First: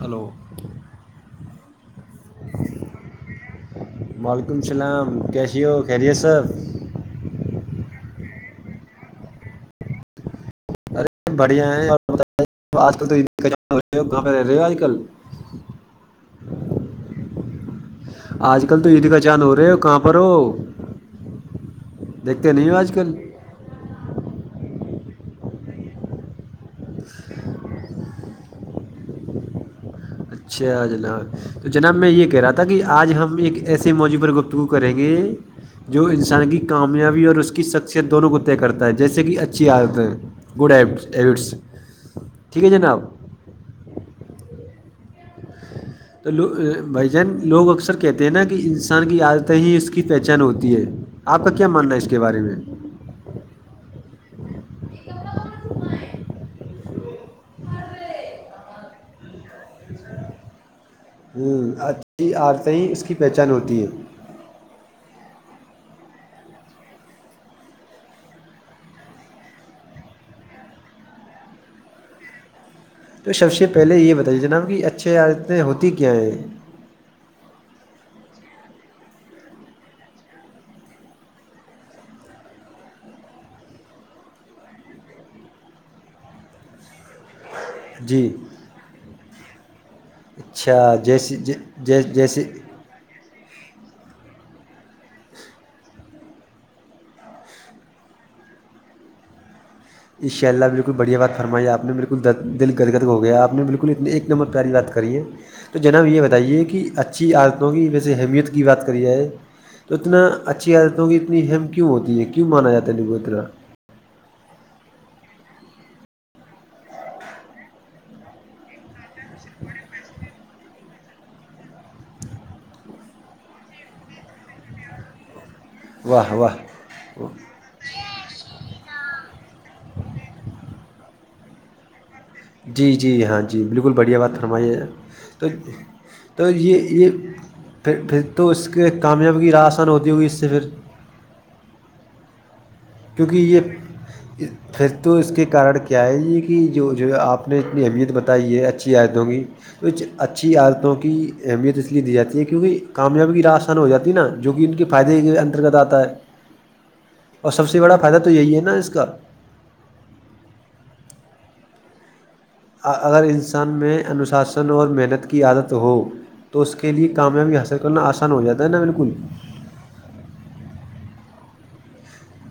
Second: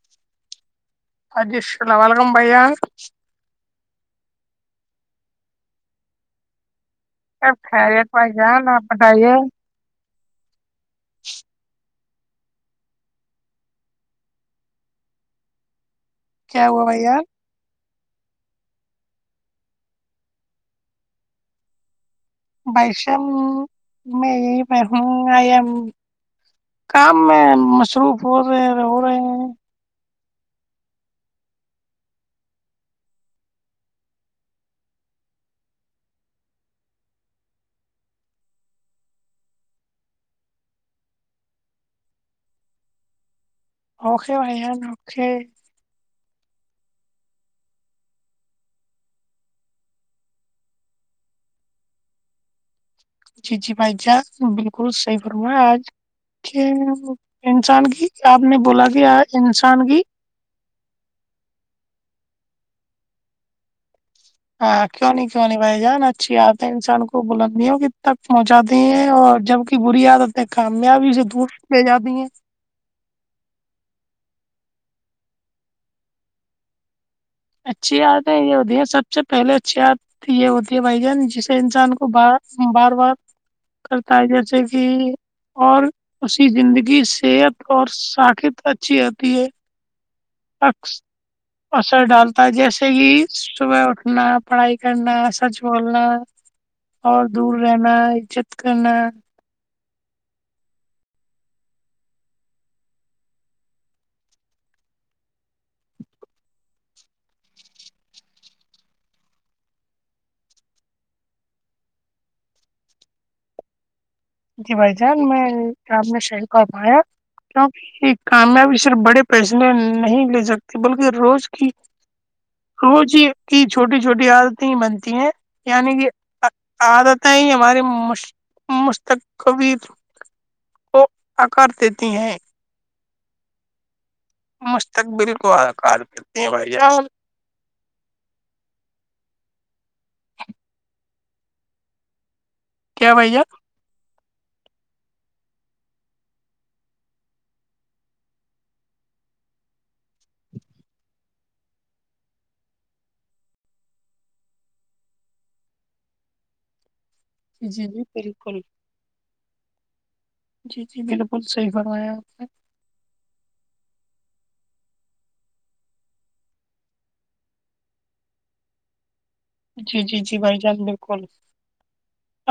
hello ا جی السلام و علیکم بھیا وعلیکم السلام کیسی ہو خیریت صاحب کب کھا رہے کوائی جان آپ بتائیے بڑھیا ہے اور آج کل تو گ رہ رہے ہو آج کل [inaudible] کیا ہوا بھائی یار آج کل تو عیدی کا چاند ہو رہے ہو کہاں پر ہو دیکھتے نہیں ہو آج کل بشم م م ام کام میں مصروف ہو رہے ہو رہے ہیں اچھا جناب تو جناب میں یہ کہہ رہا تھا کہ آج ہم ایک ایسے موضوع پر گفتگو کریں گے جو انسان کی کامیابی اور اس کی شخصیت دونوں کو طے کرتا ہے جیسے کہ اچھی عادتیں گڈ ای ایٹس ٹھیک ہے جناب اوکے بھائیان اوکے تو لو بھائی جان لوگ اکثر کہتے ہیں نا کہ انسان کی عادتیں ہی اس کی پہچان ہوتی ہے آپ کا کیا ماننا ہے اس کے بارے میں جی جی بھائی جان بالکل صحی کروںا آج ج انسان کی آپ نے بولا کہ انسان کی ہ اچھی عورتیں اس کی پہچان ہوتی ہیں ہاں کیوں نہیں کیوں نہیں بھائی جان اچھی آات ہے انسان کو بلندیوں ک تک پہنچاتی ہیں اور جب کی بری عادت ہے کامیابی سے دست لے جاتی ہیں تو سب سے پہلے یہ بتائیے جناب کہ اچھی عادتیں ہوتی کیا ہیں اچھی د ہے یہ ہوتی ہے سب سے پہلے اچھی د تو یہ ہوتی ہے بھائی جان جسے انسان کو بار بار بار کرتا ہے جیسے کہ اور اسسی زندگی صحت اور جی سااکت اچھی ہوتی ہے اچھا عکس جیسی ج جیس اثر جیسیے ڈالتا ہے جیسے کہ صبح اٹھنا پڑھائی کرنا سچ بولنا اور دور رہنا عزت کرنا ان شاء اللہ بالکل بڑھیا بات فرمائی آپ نے بالکل د دل گدگدگ ہو گیا آپ نے بالکل اتنے ایک نمبر پیاری بات کری ہے تو جناب یہ بتائیے کہ اچھی عادتوں کی ویسے اہمیت کی بات کری جائے تو اتنا اچھی یادت ہوں کہ اتنی ہیہم کیوں ہوتی ہے کیوں مانا جاتا ہے ل کوو اترا جی بھائی جان میں رام نے شہیر کومایا کیوںک یہ کامیابی صرف بڑے پیسنے نہیں لے جکتے بلکہ روز کی روز ہی کی چھوٹی چھوٹی عادتیں ہی بنتی ہیں یعنی کہ واہ واہ عادتیں ہی ہماری مستقل کبیر کو آکار دیتی ہیں جی جی ہاں جی بالکل بڑھیا بات ہے فرماے ہیں مستقبل تو کو آکار دیتی تو ہیں بھائی یہ جان یہ پھر پھر تو اس کے کامیاب کی ر آسان ہوتی ہوگی اس سے پھر کیا بھائی کیونکہ جان یہ پھر تو اس کے کارن کیا ہے یہ کہ جو جو آپ نے انی اہمیت بتائی ہے اچھی آیتوں گی کچھ اچھی عادتوں کی اہمیت اس لیے دی جاتی ہے کیونکہ کامیابی کی راس ہو جاتی نا جو کہ ان کے فائدے کے انترگت آتا ہے اور سب سے جی بڑا جی فائدہ تو یہی بالکل ہے نا اس کا جی جی بالکل صحیح فرمایا آپ نے اگر انسان میں انوشاسن اور محنت کی عادت ہو تو اس کے لیے کامیابی حاصل کرنا آسان ہو جاتا ہے نا بالکل جی جی جی بھائی جان بالکل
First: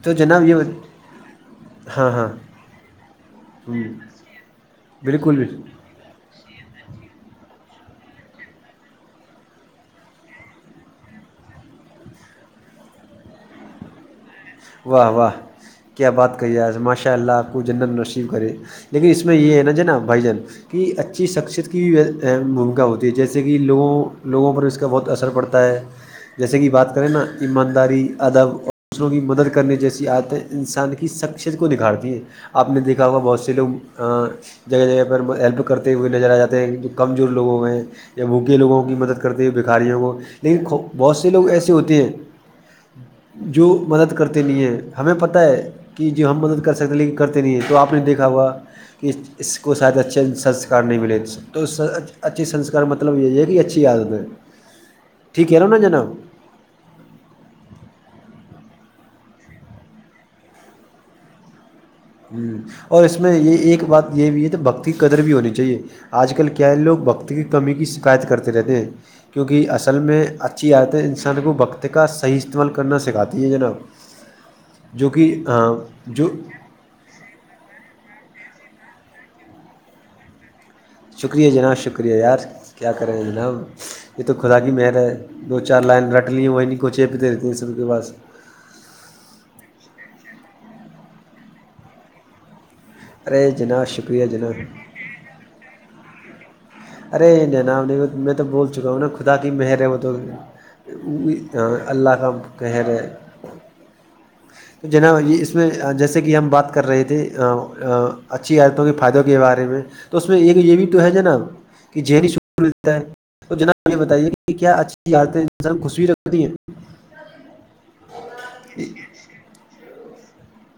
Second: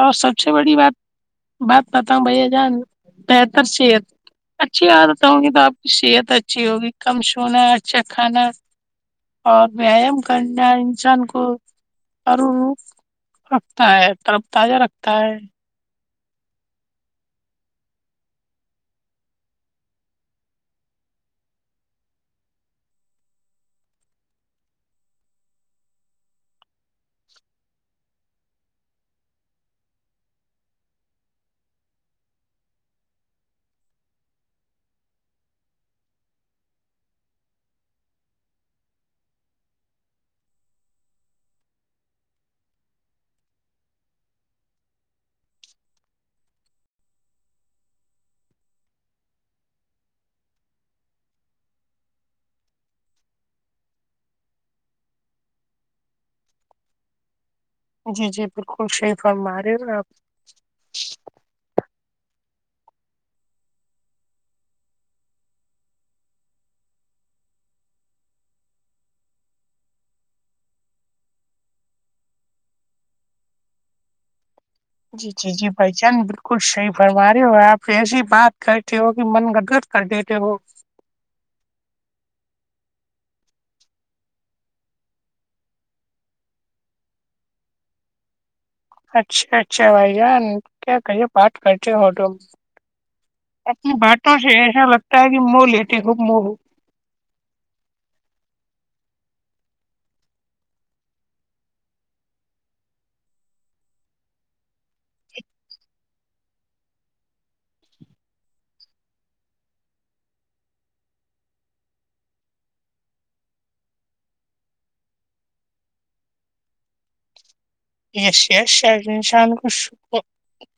اور تو سب جناب سے یہ بڑی بات بت- بات ہاں بتاؤ ہاں بھیا جان بہتر سے اچھی عادت بالکل ہوں گی بالکل تو آپ صحت اچھی ہوگی کم سونا اچھا کھانا اور ویایام کرنا انسان کو اور رکھتا ہے پر واہ واہ کیا بات کہی ہے ماشاء اللہ آپ کو جنت نشب کرے لیکن اس میں یہ ہے نا جو نا بھائی جان کی اچھی شخصیت کی بھی بھومکا ہوتی ہے جیسے کہ لوگوں لوگوں پر اس کا بہت اثر پڑتا ہے ہے جیسے کہ بات کریں نا ایمانداری ادب اور دوسروں کی مدد کے کرنے جیسی آتیں انسان کی شخصیت کو نکھارتی ہیں آپ نے دیکھا ہوا بہت سے لوگ جگہ جگہ پر ہیلپ کرتے ہوئے لے ج آ جاتے ہیں جو کمزور لوگوں میں ہیں یا بھوکے لوگوں کی مدد کرتے ہوئے بکھاریوں کو لیکن بہت سے لوگ ایسے ہوتے ہیں جو مدد کر نہیں ہے ہمیں پت ہے کہ جو ہم مدد کر سکتے ہیں لیکن کرتے نہیں ہیں تو آپ نے دیکھا ہوا کہ اس کو شاید اچھے سنسکار نہیں ملے تو اچھے سنسکار مطلب یہ ہے کہ اچھی عادت ہے ٹھیک ہے نا نا جناب جی جی بالکل شیف ہم آ رہے ہو آپ ہ اور اس میں یہ ایک بات یہ بھی ہے تو بھکتی کی قدر بھی ہونی چاہیے آج کل کیا لوگ بقتی کی کمی کی شکایت کرتے رہتے ہیں کیونکہ اصل میں اچھی آت ہے انسان کو بقت کا صحیح استعمال کرنا سکھاتی ہے جناب جو کہ جو بھرمارے ہو آپ ایسی بات کرتے ہو کہ من گدگد کر دیتےے وہ شکریہ جناب شکریہ یار کیا کریں جناب یہ تو خدا کی مہل ہے دو چار لائن رٹ لی ہیں وہی نہیں کو چی پیتے رہتے ہیں سب کے پاس اچھا اچھا بھائی جان کیا کہیے پات کرتے ہوٹو ارے جناب اپنی شکریہ بانٹوں سے جناب ایسا لگتا ہے کہ منہ لیتی خوب موہ ارے جناب نہیں میں تو بول چکا ہوں نا خدا کی مہر ہے وہ تو وہ اللہ کا کہے رہے تو جنا یہ اس میں جیسے کہ ہم بات کر رہے تھے اچھی آیتوں کے فائدوں کے بارے میں تو اس میں ایک یہ بھی تو ہے ج نا کہ جنیتا ہے تو جناب یہ بتائیے کہ کیا اچھی عادتیں انسان خوشوی رکھتی ہیں یس یس ش ان شان ک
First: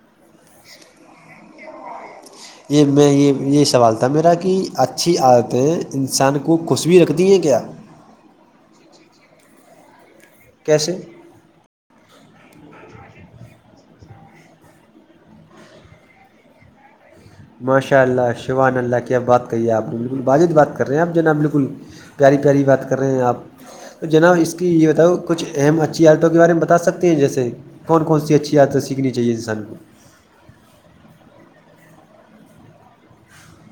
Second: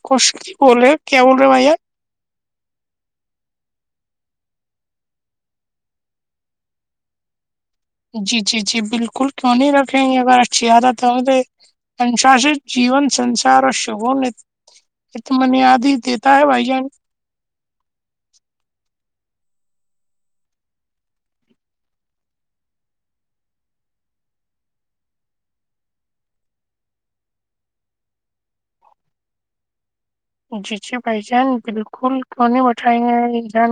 کش کی ب رہے کیا بول رہے بھیا [inaudible] یہ میں یہ یہ سوال تھا میرا کہ اچھی عادتیں انسان کو خوش بھیی رکھ دی ہیں کیا جی جی جی بالکل کیوں نہیں رکھیں گے اگر اچھی کیسے عادت ہےے انشاست جیون سنسار اور شگ یہ تو م نے یاد ہی دیتا ہے بھائی جان ماشاء اللہ شیوان اللہ کی اب بات کہی ہے آپ نے بالکل باجد بات کر رہے ہیں آب جناب بالکل پیاری پیاری بات کر رہے ہیں آپ تو جناب اس کی یہ بتاؤ کچھ اہم اچھی عادتوں کے بارے میں بتا سکتے ہیں جیسے کون کون سی اچھی آیاتیں سیکھنی چاہیے انسان کو جی جی بھائی جان بالکل کیوں نہیں بٹھائیں گے جان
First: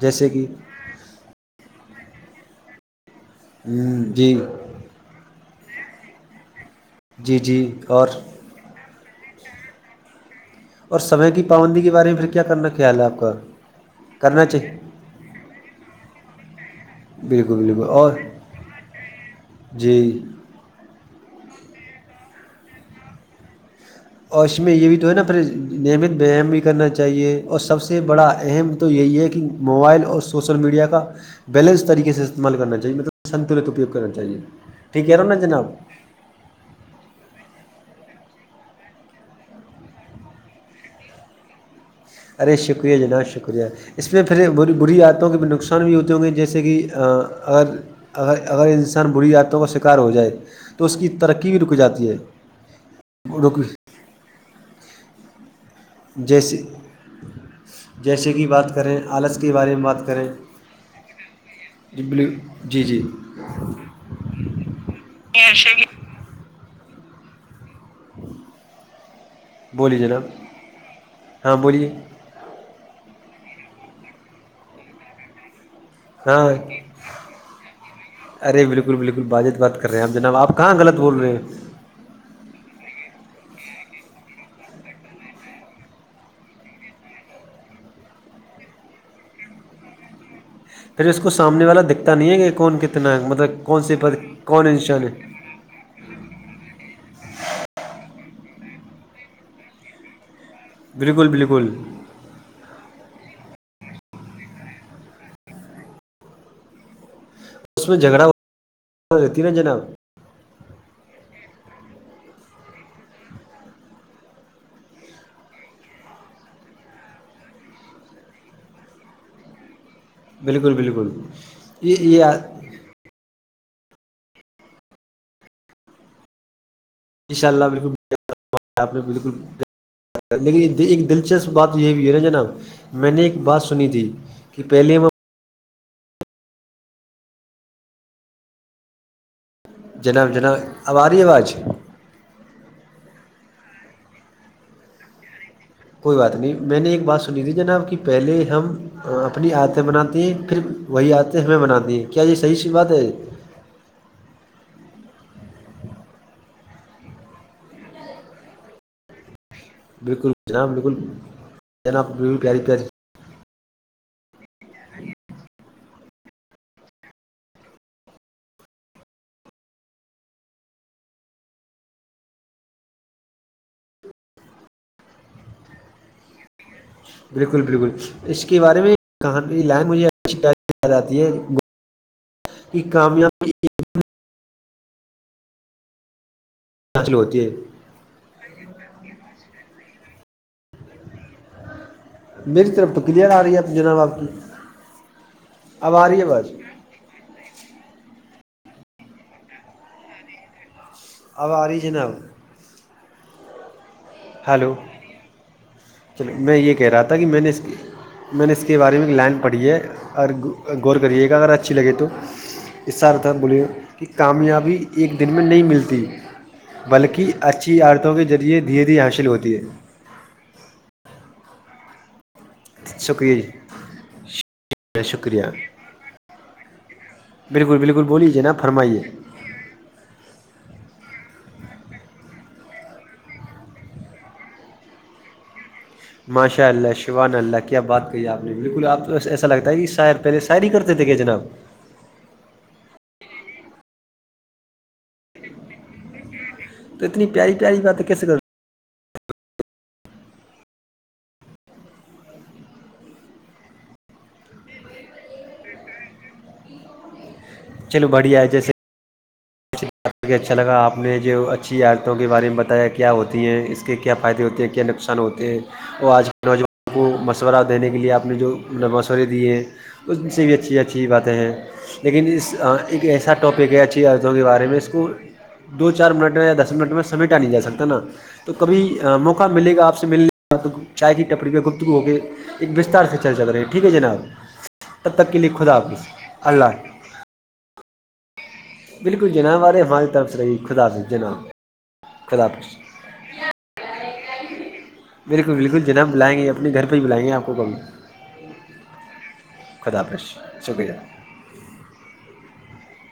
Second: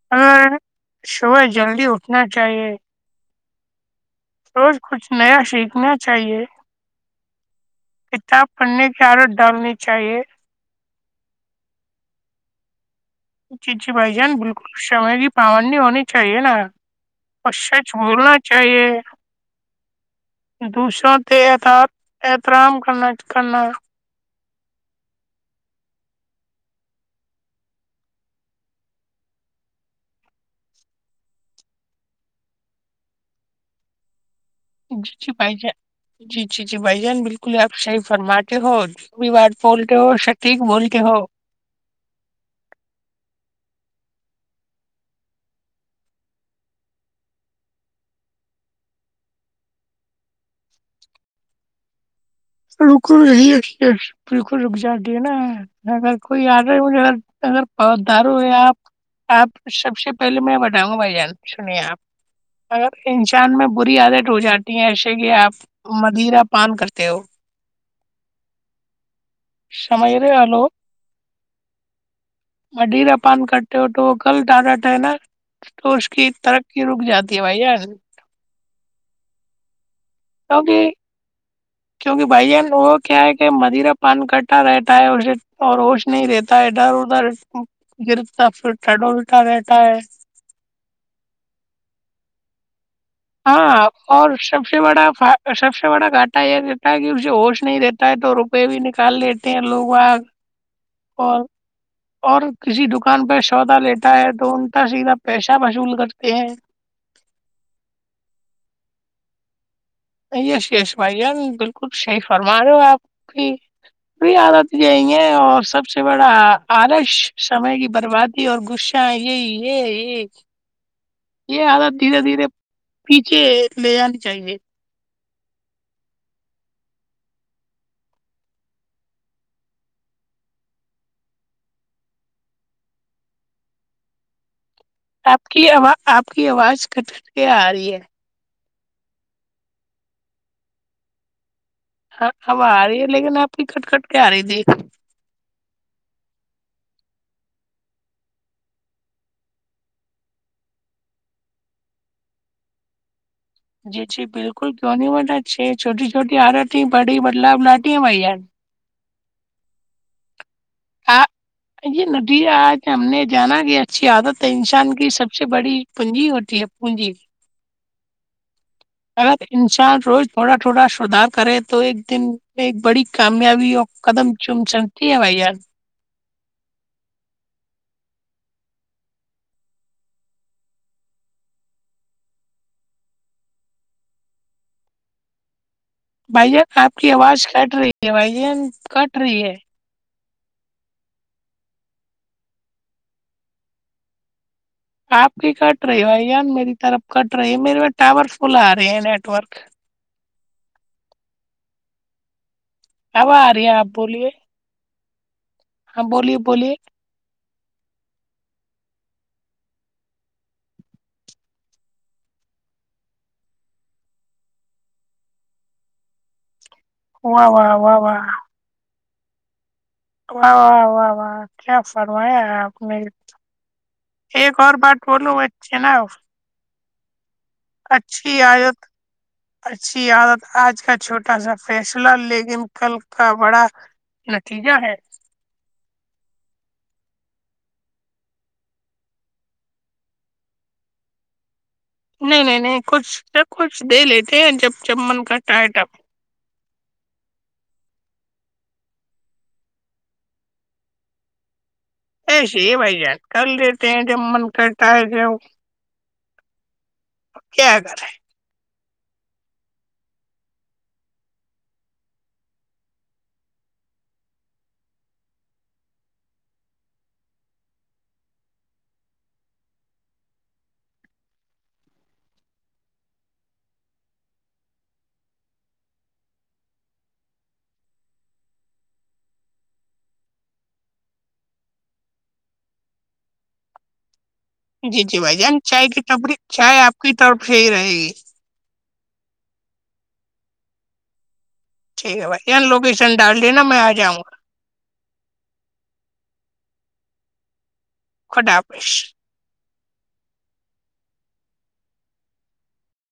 جیسے کہ اگر صبح جلدی اٹھنا چاہیے ہ جی روز کچھ نیا سیکھنا چاہیے جی جی اور پنی کیارت ڈالنی چاہیے اور سمے کی پابندی کے بارے میں پھر کیا کرنا خیال ہے آپ کا جی جی بھائی جان کرنا بالکل چاہیے سامے بھی پامان نہیں ہونی چاہیے نا اچ بالکل سچ بالکل اور بولنا چاہیے جی دوسروں احترام کرنا کرنا اور اس میں یہ بھی تو ہے نا پھر نعمت بییام بھی کرنا چاہیے اور سب سے بڑا اہم تو یہی ہے کہ موبائل اور سوشل میڈیا کا بیلنس طریق سے استعمال کرنا چاہے مطلب سنتلت اپیوگ کرنا چاہیے ٹھیک جی کہہ رہا ہوں جی نا بائی جناب جان جی جی جی بائی جان بالکل آپ شائی فرمے ہو ت بھی بات پولتے ہو س ٹھیک بولتے ہو ارے شکریہ جناب شکریہ اس میں پھر بری عادتوں کے بھی نقصان بھی ہوتے ہوں گے جیسے کہ اگر اگر اگر انسان بری عاتتوں کا شکار ہو جائے تو اس کی ترقی بھی رک جاتی ہے بالکلی رک بالکل رک جاتی ہے نا اگر کوئی جیسے آڈر ہے مھے اگر اگر جیسے داروں کہ ہے بات آپ کریں آلس آپ کے بارے میں سب بات سے سے کریں پہے میں بتاؤں گا بھائی جان سنیے آپ جی اگر جی انسان میں بری عادت ہو جاتی ایسے کہ آپ مدیرہ پان کرتے ہو [inaudible] بولیے سمیرے جناب آلو ہاں بولیے م ڈیرا پان کٹتے ہوٹو وہ کل ڈٹاڈاٹ ہے نا تو اس کی ہاں ترقی رک جاتی ہے بھائییا ارے بالکل بالکل باجت بات کر رہے ہیں آپ جناب آپ کہاں کیونکہ غلط بول رہے ہیں کیونکہ بھائی جان وہ کیا ہے کہ مدرا پان کٹا رہتا ہے اسے اور ہوش نہیں دیتا تا ادھر ادھر گرتا پھر ٹڈ الٹا لیتاا ہے پھر اس کو سامنے والا دکھتا نہیں ہے کہ کون کتنا مطلب کون ہاں سی پد اور سب کون سے انشان بڑا ہے سب سے بڑا گانٹا یہ کہتاا کہ اسے ہوش نہیں دیتا ہے تو روپئے بھی نکال لیتے ہیں لوگ آگ بالکل بالکل اور کسی دکان پہ سودا لیتا ہے تو ان کا سیدھا پیسہ وصول کرتے ہیں اس میں جھگڑا ہو رہتی نا جناب یس یش بھائی جان بالکل صحیح فرما رہے ہو آپ کی بھی عادت جائیں گے اور سب سے بڑا آرش سمے کی برباد اور گش بالکل بالکل یہ دھیرے پیچھے لے جانی چاہیے ان شاء اللہ بالکل آپ نے بالکل لیکن ایک دلچسپ بات یہ ہے نا جناب میں نے ایک بات سنی تھی کہ پہلے آپ کیواز آپ کی آواز کٹٹ کے آ رہی ہے جنا جنا آواری آواز ہاں اب آ رہی ہے لیکن آپ کی کٹ کٹ کے آ رہی تھی کوئی بات نہیں میں نے ایک بات سنی تھی جناب کہ پہلے ہم اپنی آتےیں بناتی ہیں پھر وہی آتےیں ہمیں بناتی ہیں کیا یہ صحیح سی بات ہے جی جی بالکل کیوںنی ما چ چھٹی چھوٹی آرت بڑی بدلاؤ لٹی ہے میں یار بالکل جناب بالکل آ یہ جناب بالکل ندی پیاری آج پیاری ہم نے [unintelligible] جانا کی اچھی عادت ہے انسان کی سب سے بڑی پونجی ہوتی ہے پونجی اگر انسان روز تھوڑا تھوڑا سدار کرے تو ایک دن ایک بڑی کامیابی اور کدم چوم چنتی ہے بائی یار بالکل بالکل اس کے بارے میں کہاں لینگ آتی ہے کی کامیابی [unintelligible] بھائیین آپ کی حاصل ہوتی آواز ہے کٹ رہی ہے بھائی جین کٹ رہی ہے میری طرف تو کلیئر آ رہی ہے تجرب باپ کی آپ کی کٹ اب رہی ہو آ ہے بھائی آواز ان میری طرف کٹ رہی ہے میرے ٹاور فل آ رہے ہیں نیٹ ورک اب آیجنل اب آ رہی ہے آپ بولیے [unintelligible] ہلو ہاں چلو بولیے میں یہ بولیے کہہ رہا تھا کہ میں نے اس کی میں نے اس کے بارے میں ایک لائن پڑھی ہے اور غور کریے گا اگر اچھی لگے تو اس س ارھ ہے بولیے کہ کامیابی ایک دن میں نہیں ملتی بلکہ واہ واہ اچھی واہ عتوں واہ کے ذریعے دھیر دھی حاصل ہوتی ہے و و و کیا فرمیا شکریہ [unintelligible] جی ایک اور بات بولو شکریہ ہو چ نا آ [unintelligible] بالکل بالکل بولیے نا عادت فرمائیے اچھی عادت آج کا چھوٹا سا فیصلہ لیکن کل کا بڑا نتیجہ ہے ماشاء اللہ شوان اللہ کیا بات کہی آپ نے بالکل آپ تو ایسا لگتا ہے کہ شاعر [unintelligible] پہلے سری کرتے تھے کہ جناب نہیں نہیں نہیں کچھ سب کچھ دے لیتے جب چمن کاٹ ہےٹم تو اتنی پیاری پیاری بات کیس کر ایسے ہی بھائی جان کر دیتے ہیں جب من کرتا ہے ج کیا چلو کریں بڑیا جیے [unintelligible] ے اچھا لگا آپ نے جو اچھی عادتوں کے بارے میں بتایا کیا ہوتی ہیں اس کے کیا فائدے ہوتی ہیں کیا نقش آسان ہوتے ہیں اور آج کے نوجوان کو مشورہ دینے کے لیے آپ نے جو مشورے دیے ہیں اس سے بھی اچھی اچھی باتیں ہیں لیکن اس ایک ایسا ٹاپک ہے اچھی عرتوں کے بارے میں اس کو کو دو چار منٹ میں یا دس منٹ میں سمیٹا نہیں جا سکتا نا تو کبھی موقع ملے گا آپ سے ملنے کا تو چائے کی ٹپریی پہ گفتگو ہو کے ایک بستار سے چل چل رہی ہے ٹھیک ہے جناب جی تب جی تک بھائی کے لیے جان خدا چائے کی حافظ تبری چائے اللہ آپ کی طرف سے ہی رہے گی بالکل جناح بار ہماری طرف سے بھی خدا حافظ جناح ٹھیک ہے بھائی ی لوکیشن ڈالی نا میں آ جاں گا میرےل بالکل جناب بلائیں گے اپنے گھر پہ ہی بلائیں گے آپ کو کب خوڈا پس [unintelligible] خدافش شکریہ